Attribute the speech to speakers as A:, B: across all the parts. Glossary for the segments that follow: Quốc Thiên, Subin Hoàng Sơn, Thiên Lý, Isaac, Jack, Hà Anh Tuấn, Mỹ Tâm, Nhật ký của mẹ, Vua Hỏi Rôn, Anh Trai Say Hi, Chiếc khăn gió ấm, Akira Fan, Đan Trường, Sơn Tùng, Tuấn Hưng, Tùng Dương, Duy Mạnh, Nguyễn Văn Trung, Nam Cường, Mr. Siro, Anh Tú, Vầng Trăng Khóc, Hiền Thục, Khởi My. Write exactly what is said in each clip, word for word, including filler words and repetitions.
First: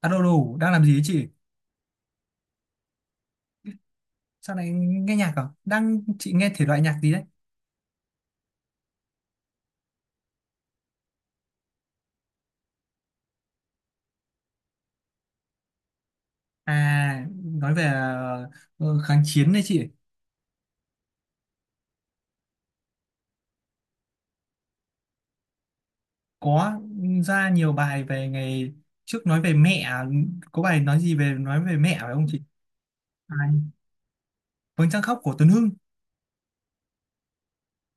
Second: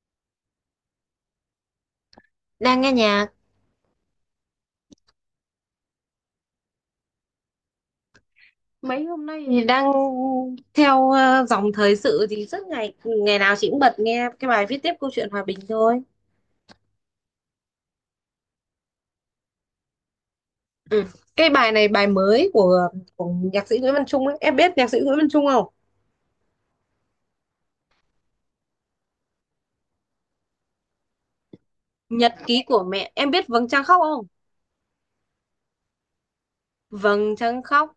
A: Alo đủ đang làm gì ấy chị?
B: Đang nghe nhạc.
A: Sao lại nghe nhạc à? Đang chị nghe thể loại nhạc gì đấy?
B: Mấy hôm nay thì đang theo ờ, dòng thời sự thì rất ngày ngày nào chị cũng bật nghe cái bài Viết tiếp câu chuyện hòa bình thôi.
A: À, nói về ờ, ờ, kháng chiến đấy chị.
B: Ừ. Cái bài này bài mới của của nhạc sĩ Nguyễn Văn Trung ấy. Em biết nhạc sĩ Nguyễn Văn Trung không?
A: Có ra nhiều bài về ngày trước nói về mẹ, à, có bài nói gì về nói về mẹ phải không
B: Nhật
A: chị?
B: ký của mẹ. Em
A: À,
B: biết Vầng Trăng Khóc không?
A: Vầng trăng khóc của Tuấn Hưng.
B: Vầng Trăng Khóc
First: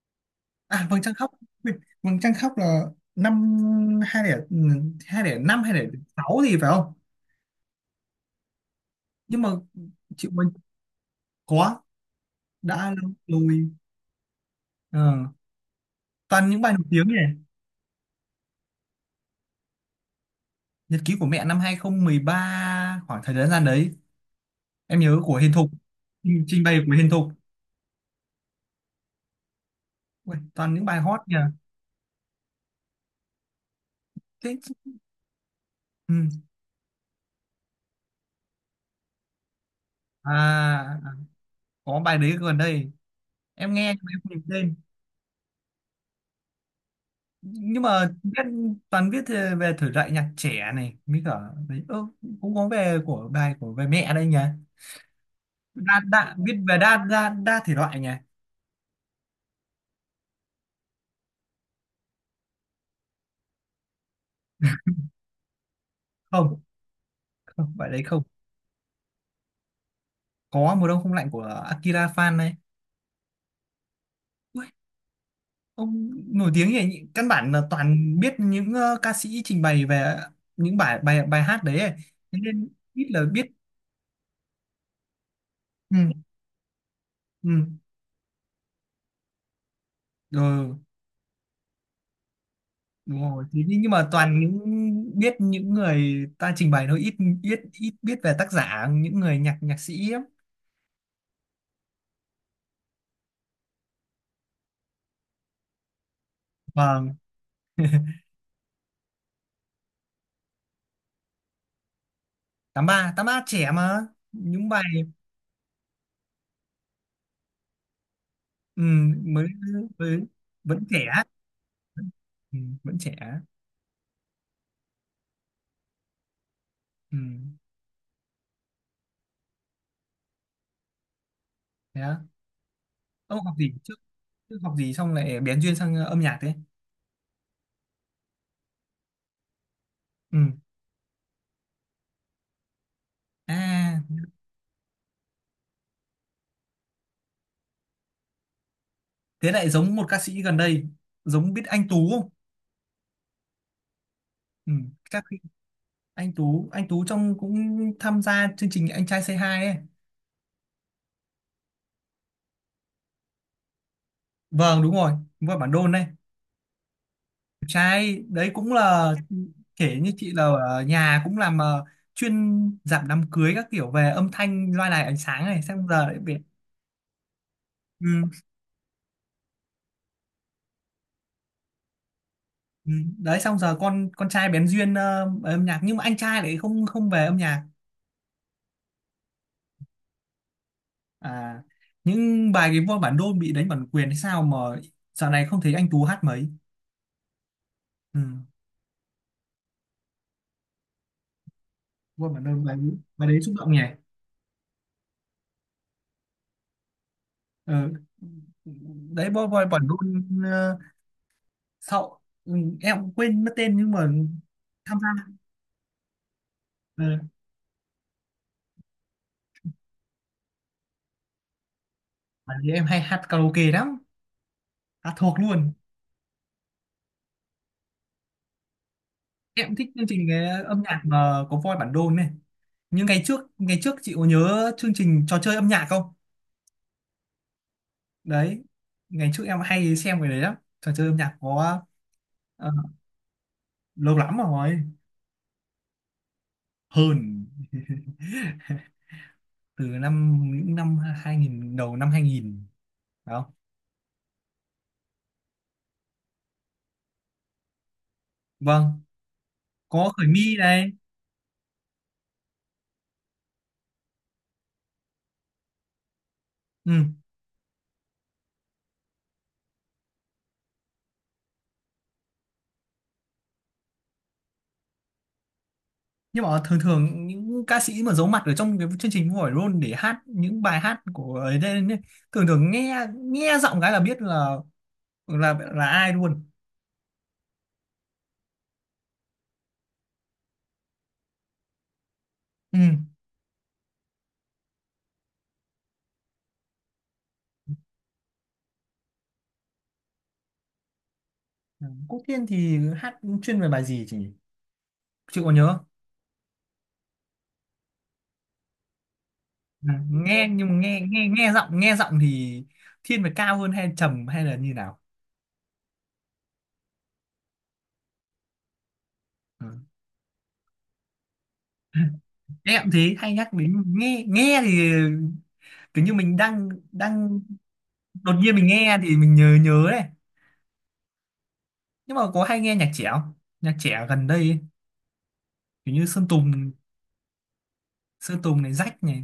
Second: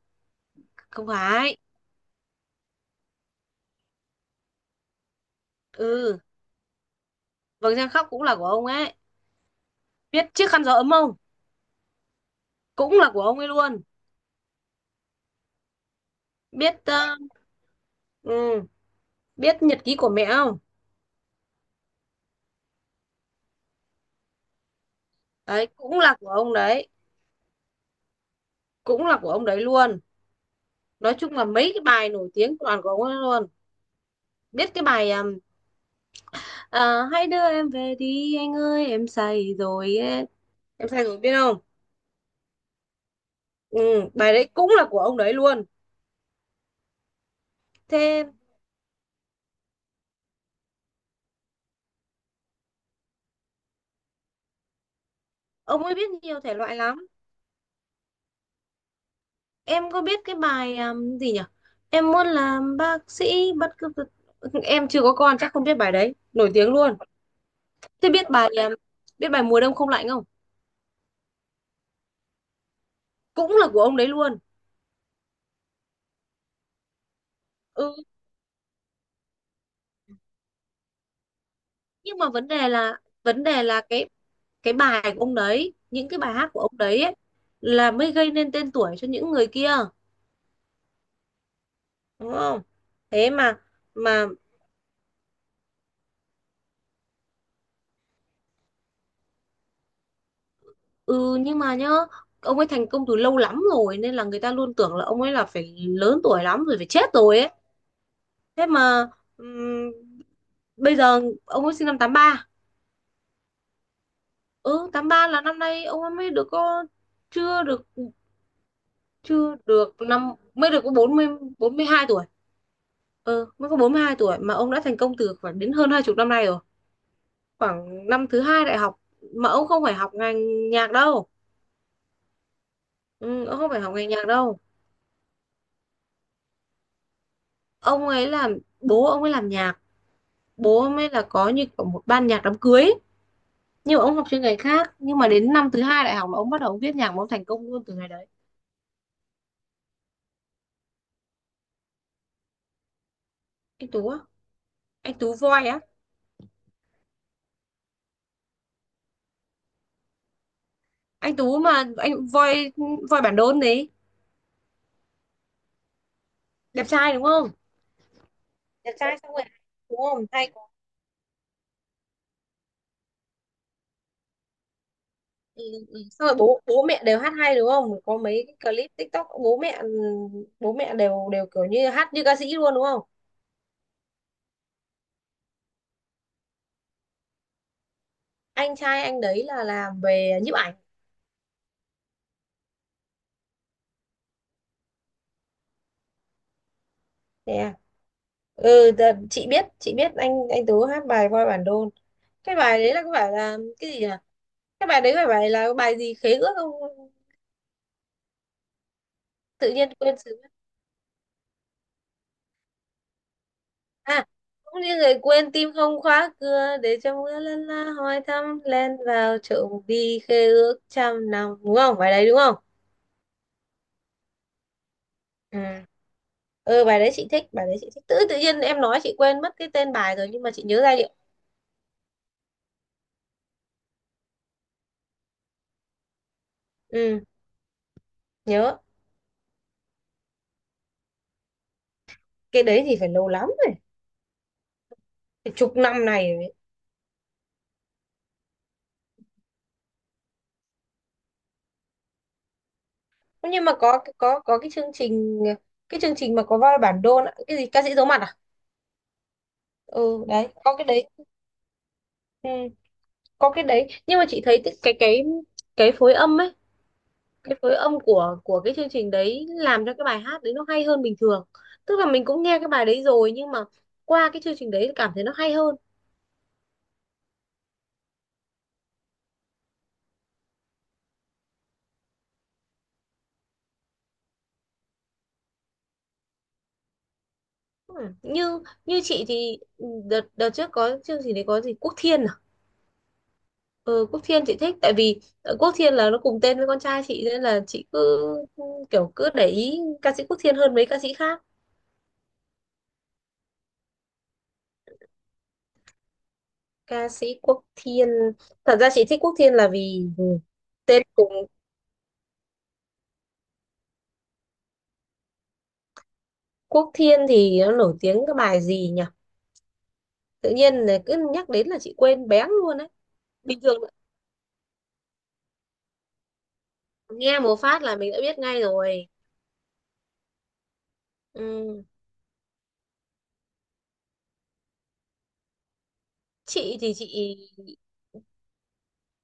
A: À, Vầng
B: không
A: trăng khóc.
B: phải.
A: Ui, Vầng trăng khóc là năm hai nghìn hai nghìn năm, hai nghìn
B: Ừ,
A: sáu gì phải không?
B: Vầng Trăng Khóc cũng là của ông ấy.
A: Nhưng mà
B: Biết
A: chị mình
B: Chiếc khăn gió ấm không?
A: có đã
B: Cũng
A: lâu
B: là của ông ấy
A: rồi.
B: luôn.
A: Ờ, toàn những bài nổi
B: Biết
A: tiếng
B: ờ,
A: nhỉ?
B: ừ, biết Nhật ký của mẹ không?
A: Nhật ký của mẹ năm hai không một ba, khoảng thời gian đấy em nhớ của Hiền
B: Đấy
A: Thục,
B: cũng là của
A: trình
B: ông
A: trình bày
B: đấy.
A: của Hiền Thục.
B: Cũng là của ông đấy luôn.
A: Ui, toàn những bài
B: Nói
A: hot
B: chung
A: nhỉ.
B: là mấy cái bài nổi tiếng toàn của ông ấy luôn.
A: thế
B: Biết cái
A: chứ-
B: bài um,
A: ừ.
B: à, hãy đưa em về đi anh ơi em say rồi ấy.
A: À,
B: Em
A: à,
B: say rồi biết không?
A: có bài đấy gần đây em nghe nhưng
B: Ừ,
A: mà em không
B: bài
A: nhớ
B: đấy cũng
A: tên.
B: là của ông đấy luôn.
A: Nhưng mà
B: Thế
A: viết toàn viết về về thể loại nhạc trẻ này mới cả đấy. Ơ, cũng có về của bài, của về mẹ đây nhỉ?
B: ông ấy
A: Đa
B: biết
A: đa
B: nhiều thể
A: Viết
B: loại
A: về đa
B: lắm.
A: đa đa thể loại nhỉ?
B: Em có biết cái bài um, gì nhỉ? Em muốn làm bác sĩ bất cứ. Em chưa có con chắc không biết bài đấy nổi
A: Không,
B: tiếng luôn.
A: không, bài đấy
B: Thế
A: không.
B: biết bài um, biết bài mùa đông không lạnh không?
A: Có mùa đông không lạnh của Akira Fan này.
B: Cũng là của ông đấy luôn.
A: Ông nổi tiếng như vậy, căn bản là
B: Ừ
A: toàn biết những ờ, ca sĩ trình bày về những bài bài bài hát đấy ấy.
B: nhưng mà
A: Thế
B: vấn
A: nên
B: đề là
A: ít là
B: vấn
A: biết.
B: đề là cái cái bài của ông đấy,
A: Ừ,
B: những cái bài hát của ông đấy ấy,
A: ừ,
B: là mới gây nên tên tuổi cho những người kia,
A: rồi,
B: đúng không?
A: đúng
B: Thế
A: rồi,
B: mà,
A: thế nhưng nhưng mà
B: mà
A: toàn những biết những người ta trình bày thôi, ít biết, ít biết về tác giả, những người nhạc nhạc sĩ ấy.
B: ừ, nhưng mà nhá. Ông ấy thành công từ lâu lắm rồi nên là người ta luôn tưởng là ông ấy là phải lớn tuổi lắm rồi, phải chết
A: Vâng,
B: rồi ấy. Thế mà ừm, bây giờ ông ấy sinh năm tám ba.
A: tám ba, tám ba trẻ mà. Những
B: Ừ,
A: bài,
B: tám ba là năm nay ông ấy mới được có, chưa được,
A: ừ, mới
B: chưa được
A: mới
B: năm mới được
A: vẫn
B: có
A: trẻ.
B: bốn bốn mươi, bốn mươi hai tuổi.
A: Ừ, vẫn trẻ.
B: Ừ, mới có bốn mươi hai tuổi mà ông đã thành công từ khoảng đến hơn hai chục năm nay rồi.
A: Ừ.
B: Khoảng năm thứ hai đại học, mà ông không phải học ngành nhạc đâu.
A: Thế á. Ông
B: Ừ,
A: học
B: ông không
A: gì
B: phải
A: trước?
B: học ngành nhạc
A: Trước
B: đâu.
A: học gì xong lại bén duyên sang ờ, âm nhạc thế?
B: Ông ấy làm bố ông ấy làm nhạc.
A: Ừ.
B: Bố ông ấy là có như kiểu một ban nhạc đám cưới ấy. Nhưng
A: À,
B: mà ông học chuyên ngành khác, nhưng mà đến năm thứ hai đại học là ông bắt đầu viết nhạc mà ông thành công luôn từ ngày đấy.
A: thế lại giống một ca sĩ gần đây, giống, biết anh Tú không?
B: Anh Tú á?
A: Ừ,
B: Anh
A: các
B: Tú
A: khi-
B: voi á.
A: anh Tú anh Tú trong cũng tham gia chương trình Anh Trai Say Hi ấy.
B: Anh Tú mà, anh voi. Voi Bản Đôn đấy.
A: Vâng, đúng rồi, đúng rồi, bản đôn này.
B: Đẹp trai đúng không?
A: Trai đấy cũng
B: Đẹp
A: là,
B: trai xong rồi,
A: kể
B: đúng
A: như
B: không
A: chị là
B: hay có.
A: ở nhà cũng làm ờ, chuyên giảm đám cưới các kiểu, về âm thanh loa đài ánh sáng này,
B: Ừ,
A: xong
B: ừ.
A: giờ lại
B: Xong
A: bị.
B: rồi bố bố mẹ đều hát hay đúng không, có
A: Ừ,
B: mấy cái clip TikTok bố mẹ, bố mẹ đều đều kiểu như hát như ca sĩ luôn đúng
A: ừ.
B: không?
A: Đấy, xong giờ con con trai bén duyên ờ, về âm nhạc, nhưng mà anh trai lại không không về âm nhạc.
B: Anh trai anh đấy là làm về nhiếp ảnh.
A: À, những bài, cái voi bản đôn bị đánh bản quyền hay sao mà dạo này không thấy anh Tú hát mấy.
B: Nè,
A: Ừ.
B: ừ, đợt- chị biết, chị biết anh anh Tú hát bài Voi Bản Đôn.
A: Wow, bạn ơi,
B: Cái
A: bài
B: bài đấy là có
A: bài
B: phải
A: đấy xúc
B: là
A: động nhỉ.
B: cái gì nhỉ? Cái bài đấy phải bài là bài gì khế ước không?
A: Ờ. Đấy, boy boy
B: Tự
A: bọn
B: nhiên
A: đun
B: quên.
A: ờ, sau. Ừ, em cũng quên mất tên nhưng mà
B: À, cũng như
A: tham
B: người
A: gia
B: quên tim không khóa cửa để
A: ờ,
B: cho mưa lân la hỏi thăm len vào trộm đi khê ước trăm năm, đúng không? Bài đấy đúng không?
A: bản thì em hay hát karaoke lắm, hát thuộc luôn.
B: Ừ. Ừ, bài đấy chị thích, bài đấy chị thích tự tự nhiên em nói chị quên mất
A: Em
B: cái
A: cũng thích
B: tên
A: chương
B: bài
A: trình
B: rồi nhưng mà
A: cái
B: chị nhớ
A: âm
B: giai
A: nhạc
B: điệu.
A: mà có voi bản đôn này, nhưng ngày trước, ngày trước chị có nhớ chương trình trò chơi âm nhạc không?
B: Ừ
A: Đấy,
B: nhớ.
A: ngày trước em hay xem cái đấy lắm, trò chơi âm nhạc có.
B: Cái
A: ờ,
B: đấy thì phải lâu lắm rồi,
A: Lâu lắm rồi.
B: phải chục năm này rồi.
A: Hơn. Từ năm những năm hai nghìn, đầu năm hai nghìn
B: Đấy.
A: đó.
B: Nhưng mà có có có cái chương trình, cái chương trình mà có vào bản đô nữa. Cái gì ca sĩ giấu mặt à?
A: Vâng, có
B: Ừ
A: Khởi
B: đấy
A: My
B: có cái
A: này.
B: đấy. Ừ, có cái đấy nhưng mà chị thấy cái cái cái phối âm ấy,
A: Ừ.
B: cái phối âm của của cái chương trình đấy làm cho cái bài hát đấy nó hay hơn bình thường. Tức là mình cũng nghe cái bài đấy rồi nhưng mà qua cái chương trình đấy cảm thấy nó hay hơn.
A: Nhưng mà thường thường những ca sĩ mà giấu mặt ở trong cái chương trình Vua Hỏi Rôn để hát những bài hát của ấy đây, thường thường nghe, nghe giọng cái là biết là, là là ai luôn.
B: Ừ. như như chị thì đợt đợt trước có chương trình đấy có gì Quốc Thiên à.
A: Ừ.
B: Ừ, Quốc Thiên chị thích tại vì ờ, Quốc Thiên là nó cùng tên với con trai chị nên là chị cứ, ừ, kiểu cứ để ý ca sĩ Quốc Thiên hơn mấy ca sĩ khác.
A: Quốc Thiên thì hát chuyên về bài gì chị chị có nhớ không?
B: Ca sĩ Quốc Thiên, thật ra chị thích Quốc Thiên là
A: Ừ.
B: vì
A: Nghe nhưng mà nghe
B: tên
A: nghe
B: cùng.
A: nghe giọng, nghe giọng thì thiên về cao hơn hay trầm hay là như nào?
B: Quốc Thiên thì nó nổi tiếng cái bài gì nhỉ?
A: Ừ.
B: Tự nhiên là cứ nhắc đến là chị quên béng luôn đấy.
A: Em thế hay nhắc
B: Bình thường
A: đến, nghe nghe thì cứ như mình đang
B: nghe
A: đang
B: một phát là mình đã
A: đột
B: biết
A: nhiên
B: ngay
A: mình nghe
B: rồi.
A: thì mình nhớ nhớ này.
B: Ừ.
A: Nhưng mà có hay nghe nhạc trẻ không? Nhạc trẻ gần đây ấy, kiểu như Sơn Tùng,
B: Chị thì chị,
A: Sơn Tùng này, Rách này,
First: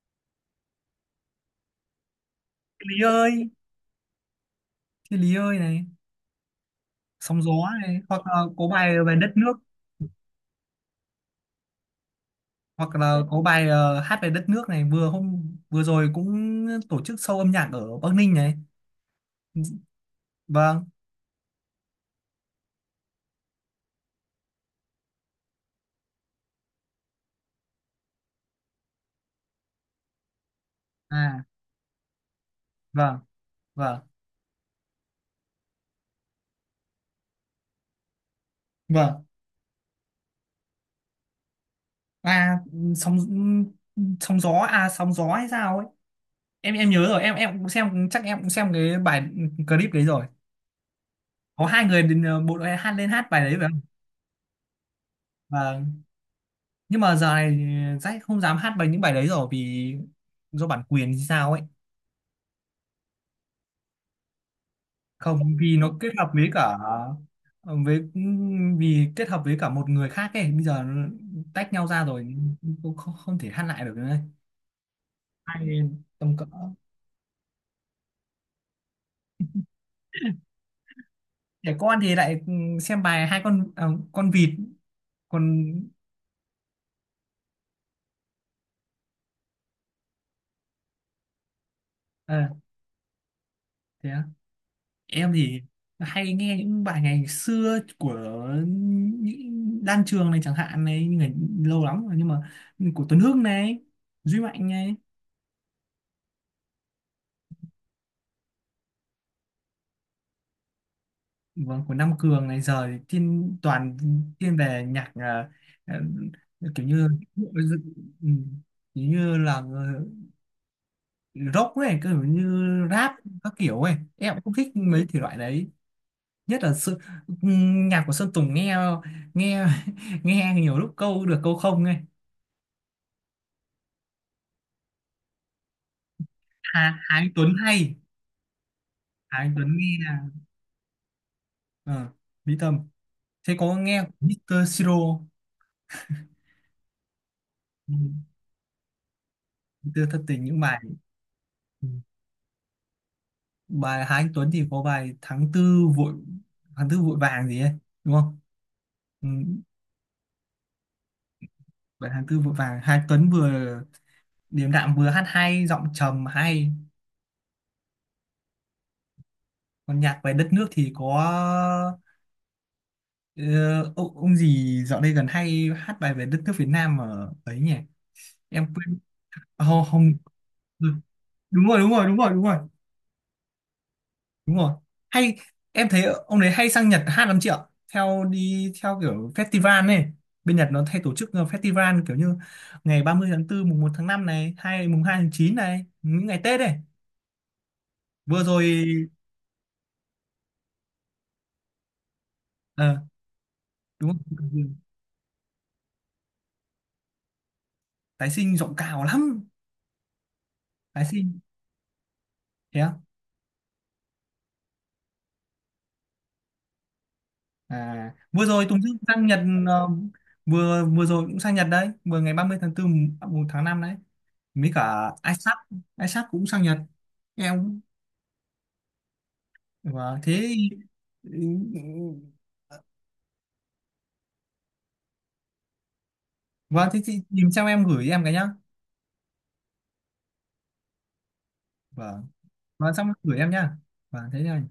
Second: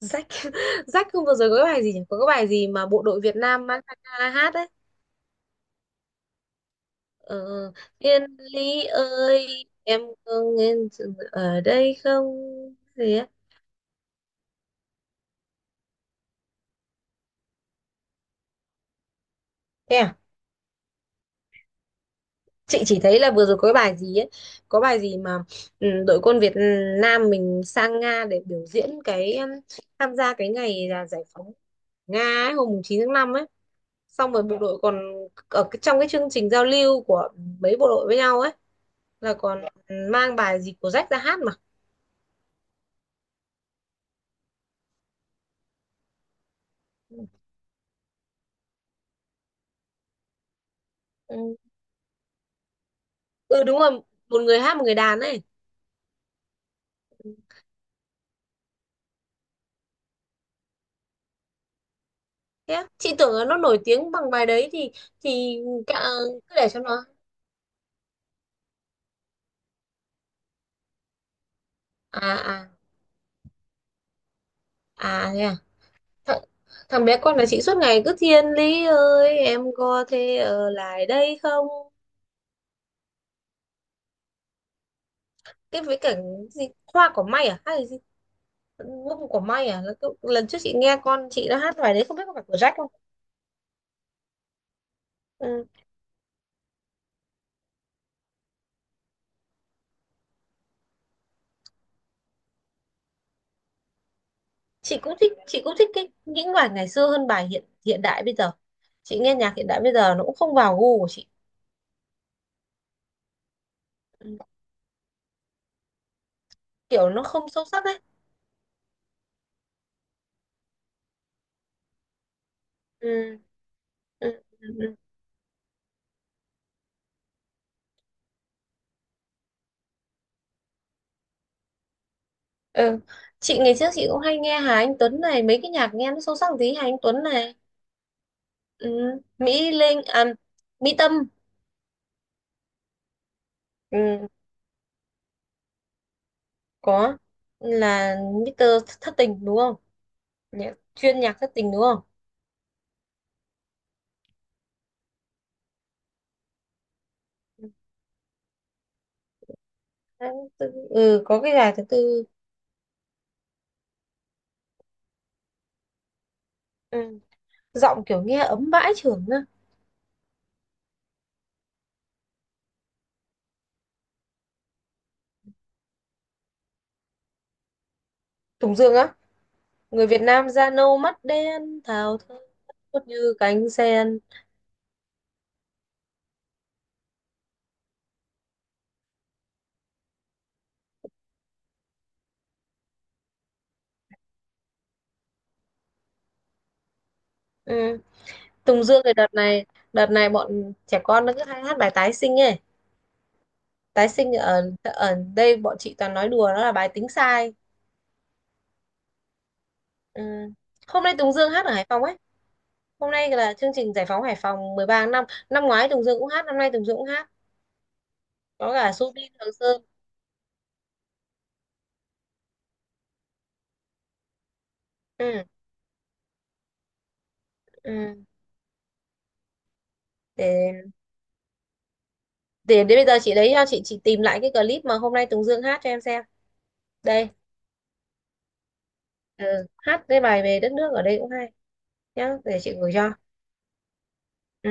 B: rách. Rách không, vừa rồi có cái bài gì nhỉ, có cái bài gì
A: Thiên
B: mà bộ
A: Lý
B: đội Việt
A: ơi,
B: Nam mang ra hát đấy?
A: Thiên Lý ơi này, Sóng gió
B: ờ,
A: này, hoặc
B: Thiên
A: là có
B: Lý
A: bài về đất nước,
B: ơi em có nghe sự ở đây không,
A: hoặc
B: gì
A: là
B: á.
A: có bài ờ, hát về đất nước này, vừa hôm vừa rồi cũng tổ chức show âm nhạc ở Bắc Ninh này.
B: Thế à?
A: Vâng.
B: Chị chỉ thấy là vừa rồi có cái bài gì ấy, có bài gì mà, ừ, đội quân Việt Nam mình sang Nga để biểu diễn cái um, tham gia cái ngày là giải
A: À,
B: phóng Nga ấy, hôm mùng chín tháng
A: vâng,
B: năm ấy.
A: vâng,
B: Xong rồi bộ đội còn ở cái- trong cái chương trình giao lưu của mấy bộ đội với nhau ấy,
A: vâng.
B: là còn mang bài gì của Jack ra hát mà.
A: À, sóng sóng gió, à, sóng gió hay sao ấy? em em nhớ rồi, em em cũng xem, chắc em cũng xem cái bài clip đấy rồi,
B: Ừ.
A: có hai người đến ờ, bộ đội, hát lên hát bài đấy
B: Ừ
A: phải
B: đúng
A: không?
B: rồi, một người hát một người đàn ấy.
A: Và nhưng mà giờ này Jack không dám hát bài, những bài đấy rồi, vì do bản quyền hay sao ấy,
B: Thế á? Chị tưởng là nó nổi tiếng bằng bài đấy thì,
A: không,
B: thì
A: vì nó
B: cả,
A: kết hợp với
B: cứ để
A: cả
B: cho nó.
A: với vì kết hợp với cả một người khác ấy, bây giờ nó tách nhau ra
B: À,
A: rồi,
B: à,
A: không, không, không thể hát lại được nữa ấy.
B: à thế à.
A: Hai tầm
B: thằng,
A: cỡ,
B: thằng bé con là chị suốt ngày cứ Thiên Lý ơi em có thể ở lại đây không.
A: trẻ con thì lại ừ, xem bài hai con, à, con vịt còn
B: Cái với cả gì hoa cỏ may à hay là gì, Gu của May à? Là cái, lần trước chị nghe con chị đã hát bài đấy không biết có phải
A: ờ,
B: của Jack không?
A: thế á. Em thì
B: Ừ.
A: hay nghe những bài ngày xưa của những Đan Trường này chẳng hạn này, nhưng mà lâu lắm rồi, nhưng mà của Tuấn Hưng này, Duy Mạnh này.
B: Chị cũng thích, chị cũng thích cái những bài ngày xưa hơn bài hiện hiện đại bây giờ. Chị nghe nhạc hiện đại bây giờ nó cũng không vào gu của chị.
A: Vâng, của Nam Cường này, giờ thì thiên toàn
B: Ừ.
A: thiên về nhạc, à, à, kiểu như,
B: Kiểu nó không sâu sắc ấy.
A: ừ, kiểu như là ờ, rock ấy, kiểu như rap
B: Ừ.
A: các kiểu ấy, em cũng
B: Ừ.
A: không thích
B: Ừ. Ừ.
A: mấy thể loại đấy. Nhất là sự, nhạc của Sơn Tùng nghe, nghe nghe nhiều lúc câu được câu không ấy.
B: Ừ. Chị ngày trước chị cũng hay nghe Hà Anh Tuấn này, mấy cái nhạc nghe nó sâu sắc một tí
A: Hà,
B: Hà Anh
A: Hà
B: Tuấn
A: Anh
B: này.
A: Tuấn hay,
B: Ừ.
A: Hà Anh Tuấn
B: Mỹ
A: nghe
B: Linh
A: là
B: à, Mỹ Tâm.
A: ờ, Mỹ Tâm. Thế có nghe của
B: Ừ.
A: mít tơ Siro không?
B: Có,
A: Ừ,
B: là mít tơ Thất Tình đúng không?
A: mít tơ Thất Tình những
B: Nhạc,
A: bài.
B: chuyên nhạc thất tình đúng
A: Ừ.
B: không?
A: Bài Hà Anh Tuấn thì có bài tháng tư vội tháng tư vội vàng gì ấy đúng không? Ừ.
B: Đấy, tự- ừ có cái gà thứ
A: Bài
B: tư.
A: tháng tư vội vàng Hà Anh Tuấn vừa điềm đạm vừa hát hay, giọng trầm hay.
B: Ừ, giọng kiểu nghe ấm bãi trưởng á.
A: Còn nhạc về đất nước thì có ờ, ông, ông gì dạo đây gần hay hát bài về đất nước Việt Nam ở ấy nhỉ, em
B: Tùng Dương
A: quên.
B: á.
A: Ờ,
B: Người
A: không.
B: Việt Nam da nâu mắt
A: Ừ, đúng rồi,
B: đen
A: đúng rồi, đúng
B: thao
A: rồi,
B: thơ,
A: đúng rồi,
B: phất như cánh sen.
A: đúng rồi, hay. Em thấy ông đấy hay sang Nhật hát lắm chị ạ, theo đi theo kiểu festival này, bên Nhật nó hay tổ chức ờ, festival kiểu như ngày ba mươi tháng tư, mùng một tháng năm này, hay mùng hai tháng chín này, những ngày Tết này,
B: Ừ.
A: vừa rồi.
B: Tùng Dương thì đợt này đợt này bọn trẻ con nó cứ hay hát bài tái sinh ấy.
A: Ờ,
B: Tái
A: đúng
B: sinh, ở
A: không?
B: ở đây bọn chị toàn nói đùa nó là bài tính sai.
A: Tái sinh giọng cao lắm.
B: Ừ.
A: Tái
B: Hôm nay
A: sinh.
B: Tùng Dương hát ở Hải Phòng ấy.
A: Thế á?
B: Hôm nay là chương trình Giải phóng Hải Phòng mười ba tháng năm, năm ngoái Tùng Dương cũng hát, năm nay Tùng Dương cũng hát,
A: À, vừa rồi
B: có
A: Tùng
B: cả
A: Dương sang
B: Subin
A: Nhật.
B: Hoàng Sơn.
A: ờ, vừa vừa rồi cũng sang Nhật đấy, vừa ngày ba mươi tháng tư, mùng một tháng năm đấy, mấy cả
B: Ừ.
A: Isaac, Isaac cũng sang Nhật em.
B: Ừ.
A: Vâng, thế.
B: để Để đến bây giờ chị đấy, chị chị tìm lại cái clip mà hôm nay Tùng Dương hát cho em xem.
A: Vâng, thế chị
B: Đây,
A: tìm xong em gửi em cái nhá.
B: ừ, hát cái bài về đất nước ở đây cũng hay
A: Vâng,
B: nhá, để chị gửi
A: vâng,
B: cho.
A: xong gửi em nhá. Vâng, thế nhá.
B: Ừ.